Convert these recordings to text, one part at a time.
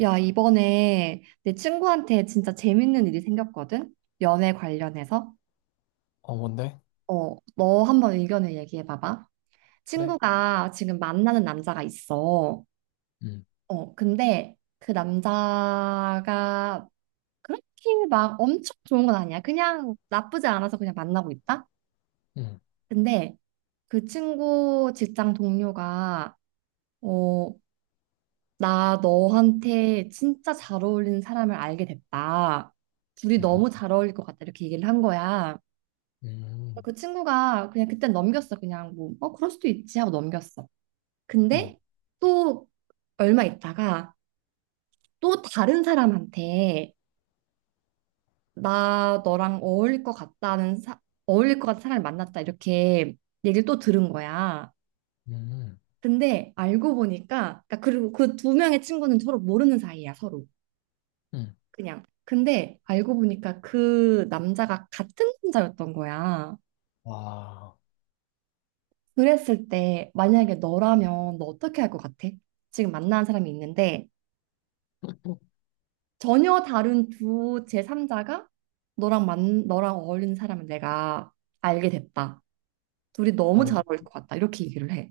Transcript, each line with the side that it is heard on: right: 야, 이번에 내 친구한테 진짜 재밌는 일이 생겼거든? 연애 관련해서.
left: 어, 뭔데?
right: 어, 너 한번 의견을 얘기해 봐봐.
left: 그래?
right: 친구가 지금 만나는 남자가 있어.
left: 음,
right: 어, 근데 그 남자가 그렇게 막 엄청 좋은 건 아니야. 그냥 나쁘지 않아서 그냥 만나고 있다?
left: 음,
right: 근데 그 친구 직장 동료가 어, 나 너한테 진짜 잘 어울리는 사람을 알게 됐다. 둘이
left: 음,
right: 너무 잘 어울릴 것 같다. 이렇게 얘기를 한 거야.
left: 음,
right: 그 친구가 그냥 그때 넘겼어. 그냥 뭐, 그럴 수도 있지 하고 넘겼어.
left: 음,
right: 근데 또 얼마 있다가 또 다른 사람한테 나 너랑 어울릴 것 같다는 어울릴 것 같은 사람을 만났다. 이렇게 얘기를 또 들은 거야.
left: 음,
right: 근데 알고 보니까, 그러니까 그리고 그 두 명의 친구는 서로 모르는 사이야, 서로.
left: 음.
right: 그냥. 근데 알고 보니까 그 남자가 같은 남자였던 거야.
left: 와.
right: 그랬을 때 만약에 너라면 너 어떻게 할 것 같아? 지금 만나는 사람이 있는데 전혀 다른 두 제3자가 너랑 어울리는 사람을 내가 알게 됐다. 둘이
left: 아,
right: 너무
left: 근데
right: 잘 어울릴 것 같다. 이렇게 얘기를 해.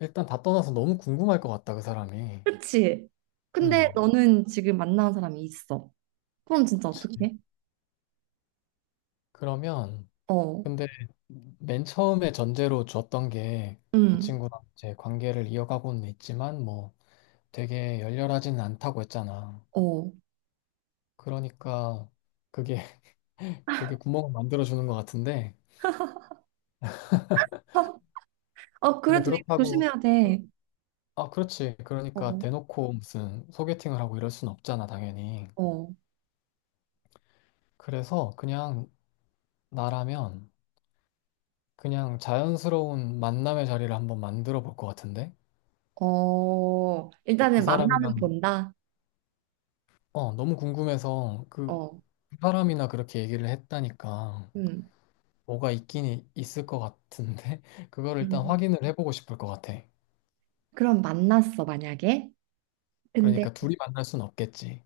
left: 일단 다 떠나서 너무 궁금할 것 같다, 그 사람이.
right: 그치? 근데
left: 음,
right: 너는 지금 만나는 사람이 있어. 그럼 진짜
left: 그치.
right: 어떻게 해?
left: 그러면,
right: 어.
left: 근데 맨 처음에 전제로 줬던 게 그
right: 응.
left: 친구랑 이제 관계를 이어가고는 있지만 뭐 되게 열렬하지는 않다고 했잖아.
right: 어.
left: 그러니까 그게, 그게 구멍을 만들어주는 것 같은데.
right: 어,
left: 근데
right: 그래도 이거
left: 그렇다고,
right: 조심해야 돼.
left: 아, 그렇지. 그러니까
right: 어.
left: 대놓고 무슨 소개팅을 하고 이럴 순 없잖아, 당연히.
right: 어.
left: 그래서 그냥 나라면 그냥 자연스러운 만남의 자리를 한번 만들어 볼 것 같은데?
right: 어, 일단은
left: 그
right: 만나는
left: 사람이랑,
right: 본다.
left: 어, 너무 궁금해서 그
right: 어,
left: 사람이나 그렇게 얘기를 했다니까
right: 음,
left: 뭐가 있긴 있을 것 같은데? 그거를 일단
right: 음.
left: 확인을 해보고 싶을 것 같아.
right: 그럼 만났어, 만약에. 근데,
left: 그러니까 둘이 만날 순 없겠지.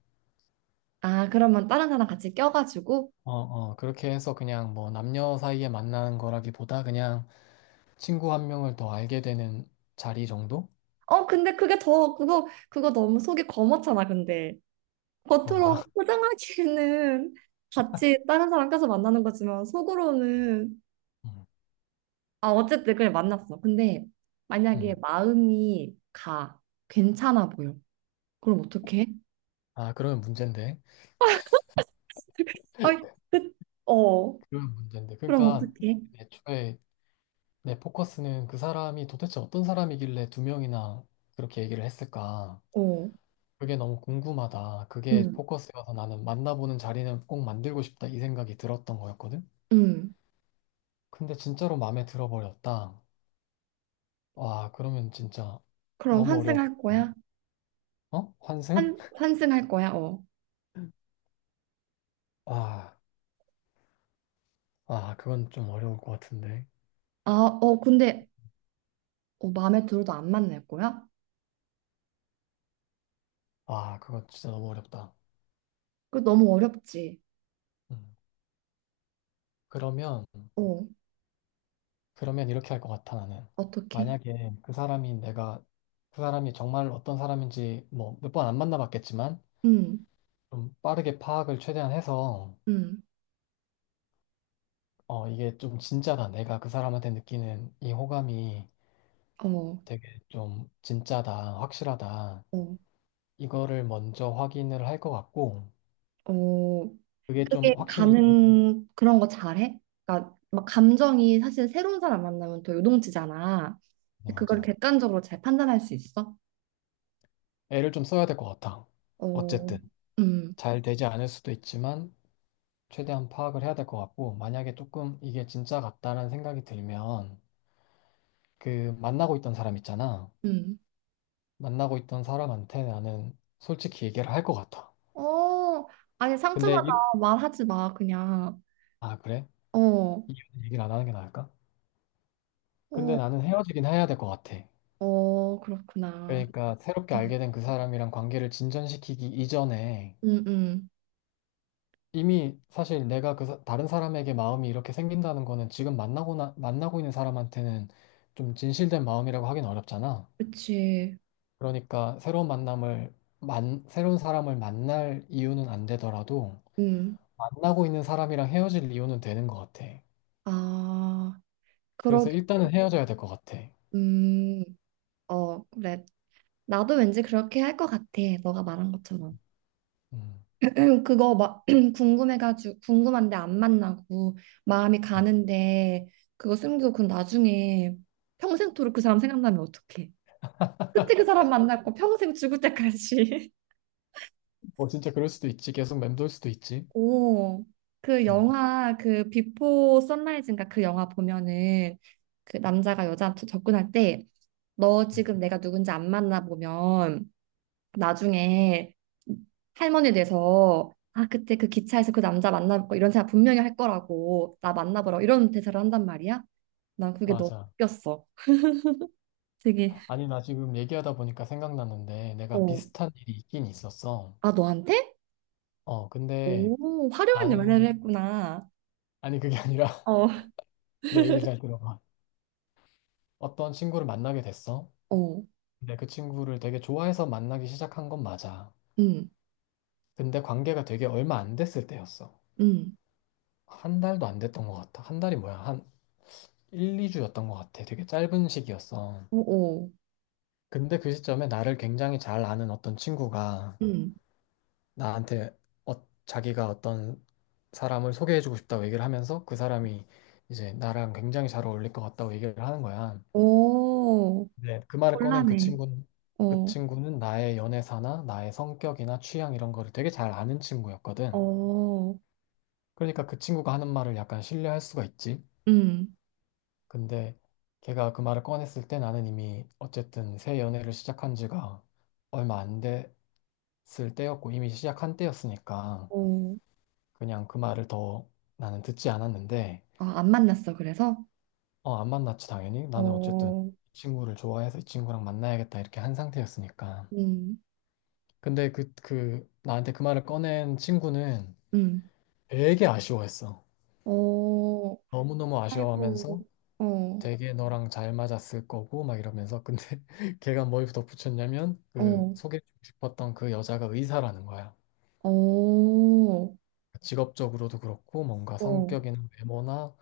right: 아, 그러면 다른 사람 같이 껴가지고.
left: 어, 어, 그렇게 해서 그냥 뭐 남녀 사이에 만나는 거라기보다 그냥 친구 한 명을 더 알게 되는 자리 정도?
right: 어, 근데 그거 너무 속이 검었잖아, 근데. 겉으로
left: 그런가?
right: 포장하기에는 같이 다른 사람 껴서 만나는 거지만, 속으로는.
left: 음.
right: 아, 어쨌든 그냥 만났어. 근데 만약에
left: 음.
right: 마음이 가. 괜찮아 보여. 그럼 어떡해?
left: 아, 그러면 문제인데.
right: 아이 끝. 어,
left: 그러면 문제인데.
right: 그럼
left: 그러니까
right: 어떡해?
left: 애초에 내 포커스는 그 사람이 도대체 어떤 사람이길래 두 명이나 그렇게 얘기를 했을까?
right: 어.
left: 그게 너무 궁금하다. 그게
right: 음.
left: 포커스여서 나는 만나보는 자리는 꼭 만들고 싶다. 이 생각이 들었던 거였거든?
right: 음,
left: 근데 진짜로 마음에 들어버렸다. 와, 그러면 진짜
right: 그럼
left: 너무 어려워.
right: 환승할 거야?
left: 어? 환승?
right: 환승할 거야? 어.
left: 아, 아, 그건 좀 어려울 것 같은데.
right: 아, 어, 근데 어, 마음에 들어도 안 만날 거야?
left: 와, 그거 진짜 너무 어렵다.
right: 그 너무 어렵지.
left: 음. 그러면,
right: 어,
left: 그러면 이렇게 할 것 같아, 나는.
right: 어떻게?
left: 만약에 그 사람이 내가, 그 사람이 정말 어떤 사람인지 뭐 몇 번 안 만나봤겠지만,
right: 음,
left: 좀 빠르게 파악을 최대한 해서,
right: 음,
left: 어, 이게 좀 진짜다. 내가 그 사람한테 느끼는 이 호감이
right: 어,
left: 되게 좀 진짜다, 확실하다.
right: 어,
left: 이거를 먼저 확인을 할 것 같고,
right: 어.
left: 그게 좀
right: 그게
left: 확신이 좀,
right: 가는 그런 거 잘해? 그러니까 막 감정이 사실 새로운 사람 만나면 더 요동치잖아.
left: 네,
right: 근데 그걸
left: 맞아.
right: 객관적으로 잘 판단할 수 있어?
left: 애를 좀 써야 될 것 같아.
right: 어,
left: 어쨌든.
right: 음,
left: 잘 되지 않을 수도 있지만, 최대한 파악을 해야 될 것 같고, 만약에 조금 이게 진짜 같다라는 생각이 들면, 그 만나고 있던 사람 있잖아.
right: 음.
left: 만나고 있던 사람한테 나는 솔직히 얘기를 할 것 같아.
right: 어, 아니
left: 근데,
right: 상처받아
left: 이,
right: 말하지 마 그냥.
left: 아, 그래?
right: 어.
left: 이유는 얘기를 안 하는 게 나을까? 근데
right: 어.
left: 나는 헤어지긴 해야 될 것 같아.
right: 어, 그렇구나.
left: 그러니까 새롭게
right: 음.
left: 알게 된 그 사람이랑 관계를 진전시키기 이전에
right: 음, 음.
left: 이미 사실 내가 다른 사람에게 마음이 이렇게 생긴다는 거는 지금 만나고 있는 사람한테는 좀 진실된 마음이라고 하긴 어렵잖아.
right: 그치.
left: 그러니까 새로운 만남을 새로운 사람을 만날 이유는 안 되더라도
right: 음.
left: 만나고 있는 사람이랑 헤어질 이유는 되는 것 같아.
right: 아,
left: 그래서
right: 그러게.
left: 일단은 헤어져야 될 것 같아.
right: 음. 어, 그래. 나도 왠지 그렇게 할 것 같아. 너가 말한 것처럼.
left: 음.
right: 그거 막 궁금해가지고 궁금한데 안 만나고 마음이
left: 음.
right: 가는데 그거 숨기고 그 나중에 평생토록 그 사람 생각나면 어떡해? 그때 그 사람 만났고 평생 죽을 때까지.
left: 뭐 진짜 그럴 수도 있지. 계속 맴돌 수도 있지.
right: 오. 그
left: 음,
right: 영화 그 비포 선라이즈인가 그 영화 보면은 그 남자가 여자한테 접근할 때 너
left: 음.
right: 지금 내가 누군지 안 만나보면 나중에 할머니 돼서 아 그때 그 기차에서 그 남자 만나볼 거 이런 생각 분명히 할 거라고 나 만나보라고 이런 대사를 한단 말이야. 난 그게 너무
left: 맞아.
right: 웃겼어. 되게
left: 아니 나 지금 얘기하다 보니까 생각났는데 내가
right: 어.
left: 비슷한 일이 있긴 있었어.
right: 아 너한테?
left: 어 근데
right: 오 화려한 연애를
left: 나는
right: 했구나.
left: 아니 그게 아니라
right: 어,
left: 내 얘기를 잘 들어봐. 어떤 친구를 만나게 됐어.
right: 응,
left: 근데 그 친구를 되게 좋아해서 만나기 시작한 건 맞아.
right: 응.
left: 근데 관계가 되게 얼마 안 됐을
right: 어.
left: 때였어.
right: 음. 음.
left: 한 달도 안 됐던 것 같아. 한 달이 뭐야? 한 1, 2주였던 것 같아. 되게 짧은 시기였어.
right: 오오.
left: 근데 그 시점에 나를 굉장히 잘 아는 어떤 친구가
right: 음.
left: 나한테 어, 자기가 어떤 사람을 소개해주고 싶다고 얘기를 하면서 그 사람이 이제 나랑 굉장히 잘 어울릴 것 같다고 얘기를 하는 거야.
right: 오.
left: 네. 그 말을 꺼낸 그
right: 곤란해.
left: 친구는 그
right: 어.
left: 친구는 나의 연애사나 나의 성격이나 취향 이런 거를 되게 잘 아는 친구였거든.
right: 어.
left: 그러니까 그 친구가 하는 말을 약간 신뢰할 수가 있지.
right: 음.
left: 근데 걔가 그 말을 꺼냈을 때 나는 이미 어쨌든 새 연애를 시작한 지가 얼마 안 됐을 때였고 이미 시작한 때였으니까
right: 어.
left: 그냥 그 말을 더 나는 듣지 않았는데
right: 아, 안 만났어, 그래서?
left: 어, 안 만났지 당연히 나는 어쨌든
right: 어,
left: 이 친구를 좋아해서 이 친구랑 만나야겠다 이렇게 한 상태였으니까
right: 음,
left: 근데 그 나한테 그 말을 꺼낸 친구는
right: 음.
left: 되게 아쉬워했어
right: 어, 어,
left: 너무너무
right: 아이고,
left: 아쉬워하면서
right: 어,
left: 되게 너랑 잘 맞았을 거고 막 이러면서 근데 걔가 뭘 덧붙였냐면 그
right: 어,
left: 소개해주고 싶었던 그 여자가 의사라는 거야.
right: 어, 어.
left: 그러니까 직업적으로도 그렇고 뭔가 성격이나 외모나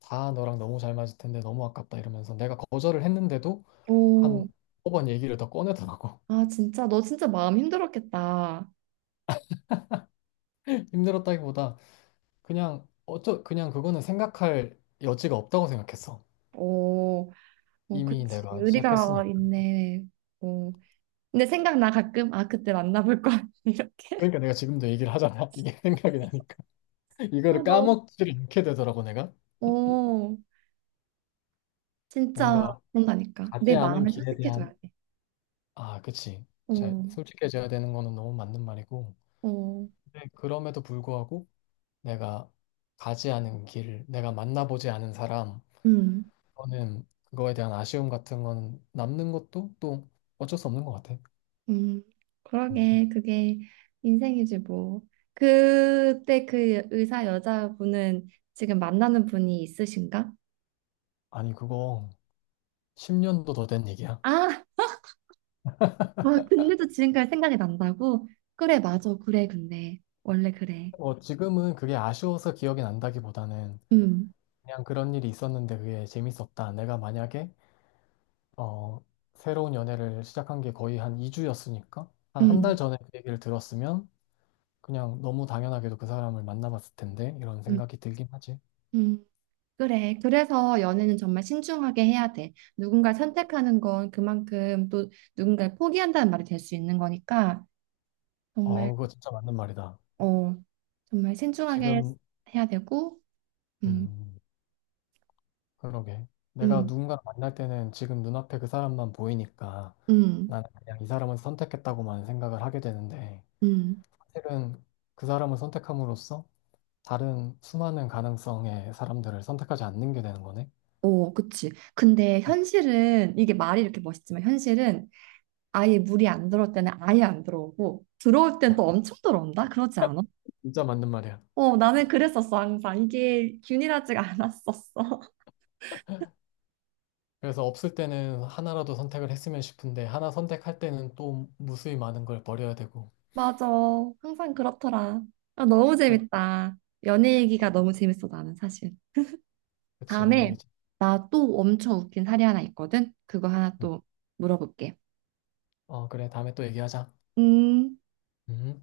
left: 다 너랑 너무 잘 맞을 텐데 너무 아깝다 이러면서 내가 거절을 했는데도 한
right: 어.
left: 5번 얘기를 더 꺼내더라고.
right: 아, 진짜, 너 진짜 마음 힘들었겠다.
left: 힘들었다기보다 그냥 그거는 생각할 여지가 없다고 생각했어.
right: 어, 어,
left: 이미
right: 그치.
left: 내가
right: 의리가
left: 시작했으니까.
right: 있네. 어. 근데 생각나 가끔, 아, 그때 만나볼 걸. 이렇게.
left: 그러니까 내가 지금도 얘기를 하잖아. 이게 생각이 나니까.
right: 아,
left: 이거를
right: 너무,
left: 까먹지를 않게 되더라고 내가.
right: 어, 진짜
left: 뭔가
right: 그런다니까.
left: 가지
right: 내
left: 않은
right: 마음을
left: 길에
right: 솔직해줘야
left: 대한
right: 돼.
left: 아, 그치. 잘
right: 어,
left: 솔직해져야 되는 거는 너무 맞는 말이고.
right: 어,
left: 근데 그럼에도 불구하고 내가 가지 않은 길, 내가 만나보지 않은 사람,
right: 음.
left: 그거는 그거에 대한 아쉬움 같은 건 남는 것도 또 어쩔 수 없는 것 같아.
right: 음,
left: 음.
right: 그러게, 그게 인생이지, 뭐. 그때 그 의사 여자분은 지금 만나는 분이 있으신가?
left: 아니 그거 10년도 더 된 얘기야.
right: 아, 와, 근데도 지금까지 생각이 난다고? 그래, 맞아, 그래, 근데. 원래 그래.
left: 뭐 지금은 그게 아쉬워서 기억이 난다기보다는
right: 음,
left: 그냥 그런 일이 있었는데 그게 재밌었다. 내가 만약에 어, 새로운 연애를 시작한 게 거의 한 2주였으니까 한 한 달
right: 음,
left: 전에 그 얘기를 들었으면 그냥 너무 당연하게도 그 사람을 만나봤을 텐데 이런
right: 음,
left: 생각이 들긴 하지.
right: 음. 그래. 그래서 연애는 정말 신중하게 해야 돼. 누군가를 선택하는 건 그만큼 또 누군가를 포기한다는 말이 될 수 있는 거니까 정말,
left: 어, 그거 진짜 맞는 말이다.
right: 어, 정말 신중하게
left: 지금
right: 해야 되고, 음.
left: 음, 그러게. 내가
right: 음.
left: 누군가를 만날 때는 지금 눈앞에 그 사람만 보이니까
right: 음,
left: 나는 그냥 이 사람을 선택했다고만 생각을 하게 되는데
right: 음,
left: 사실은 그 사람을 선택함으로써 다른 수많은 가능성의 사람들을 선택하지 않는 게 되는 거네.
right: 오, 그치. 근데
left: 음,
right: 현실은, 이게 말이 이렇게 멋있지만, 현실은 아예 물이 안 들어올 때는 아예 안 들어오고, 들어올 땐 또 엄청 들어온다? 그러지 않아?
left: 진짜 맞는 말이야.
right: 어, 나는 그랬었어, 항상. 이게 균일하지가 않았었어.
left: 그래서 없을 때는 하나라도 선택을 했으면 싶은데 하나 선택할 때는 또 무수히 많은 걸 버려야 되고.
right: 맞아. 항상 그렇더라. 아, 너무 재밌다. 연애 얘기가 너무 재밌어, 나는 사실.
left: 그치,
right: 다음에,
left: 연예계지.
right: 나 또 엄청 웃긴 사례 하나 있거든? 그거 하나
left: 음.
right: 또 물어볼게.
left: 어, 그래. 다음에 또 얘기하자.
right: 음.
left: 음.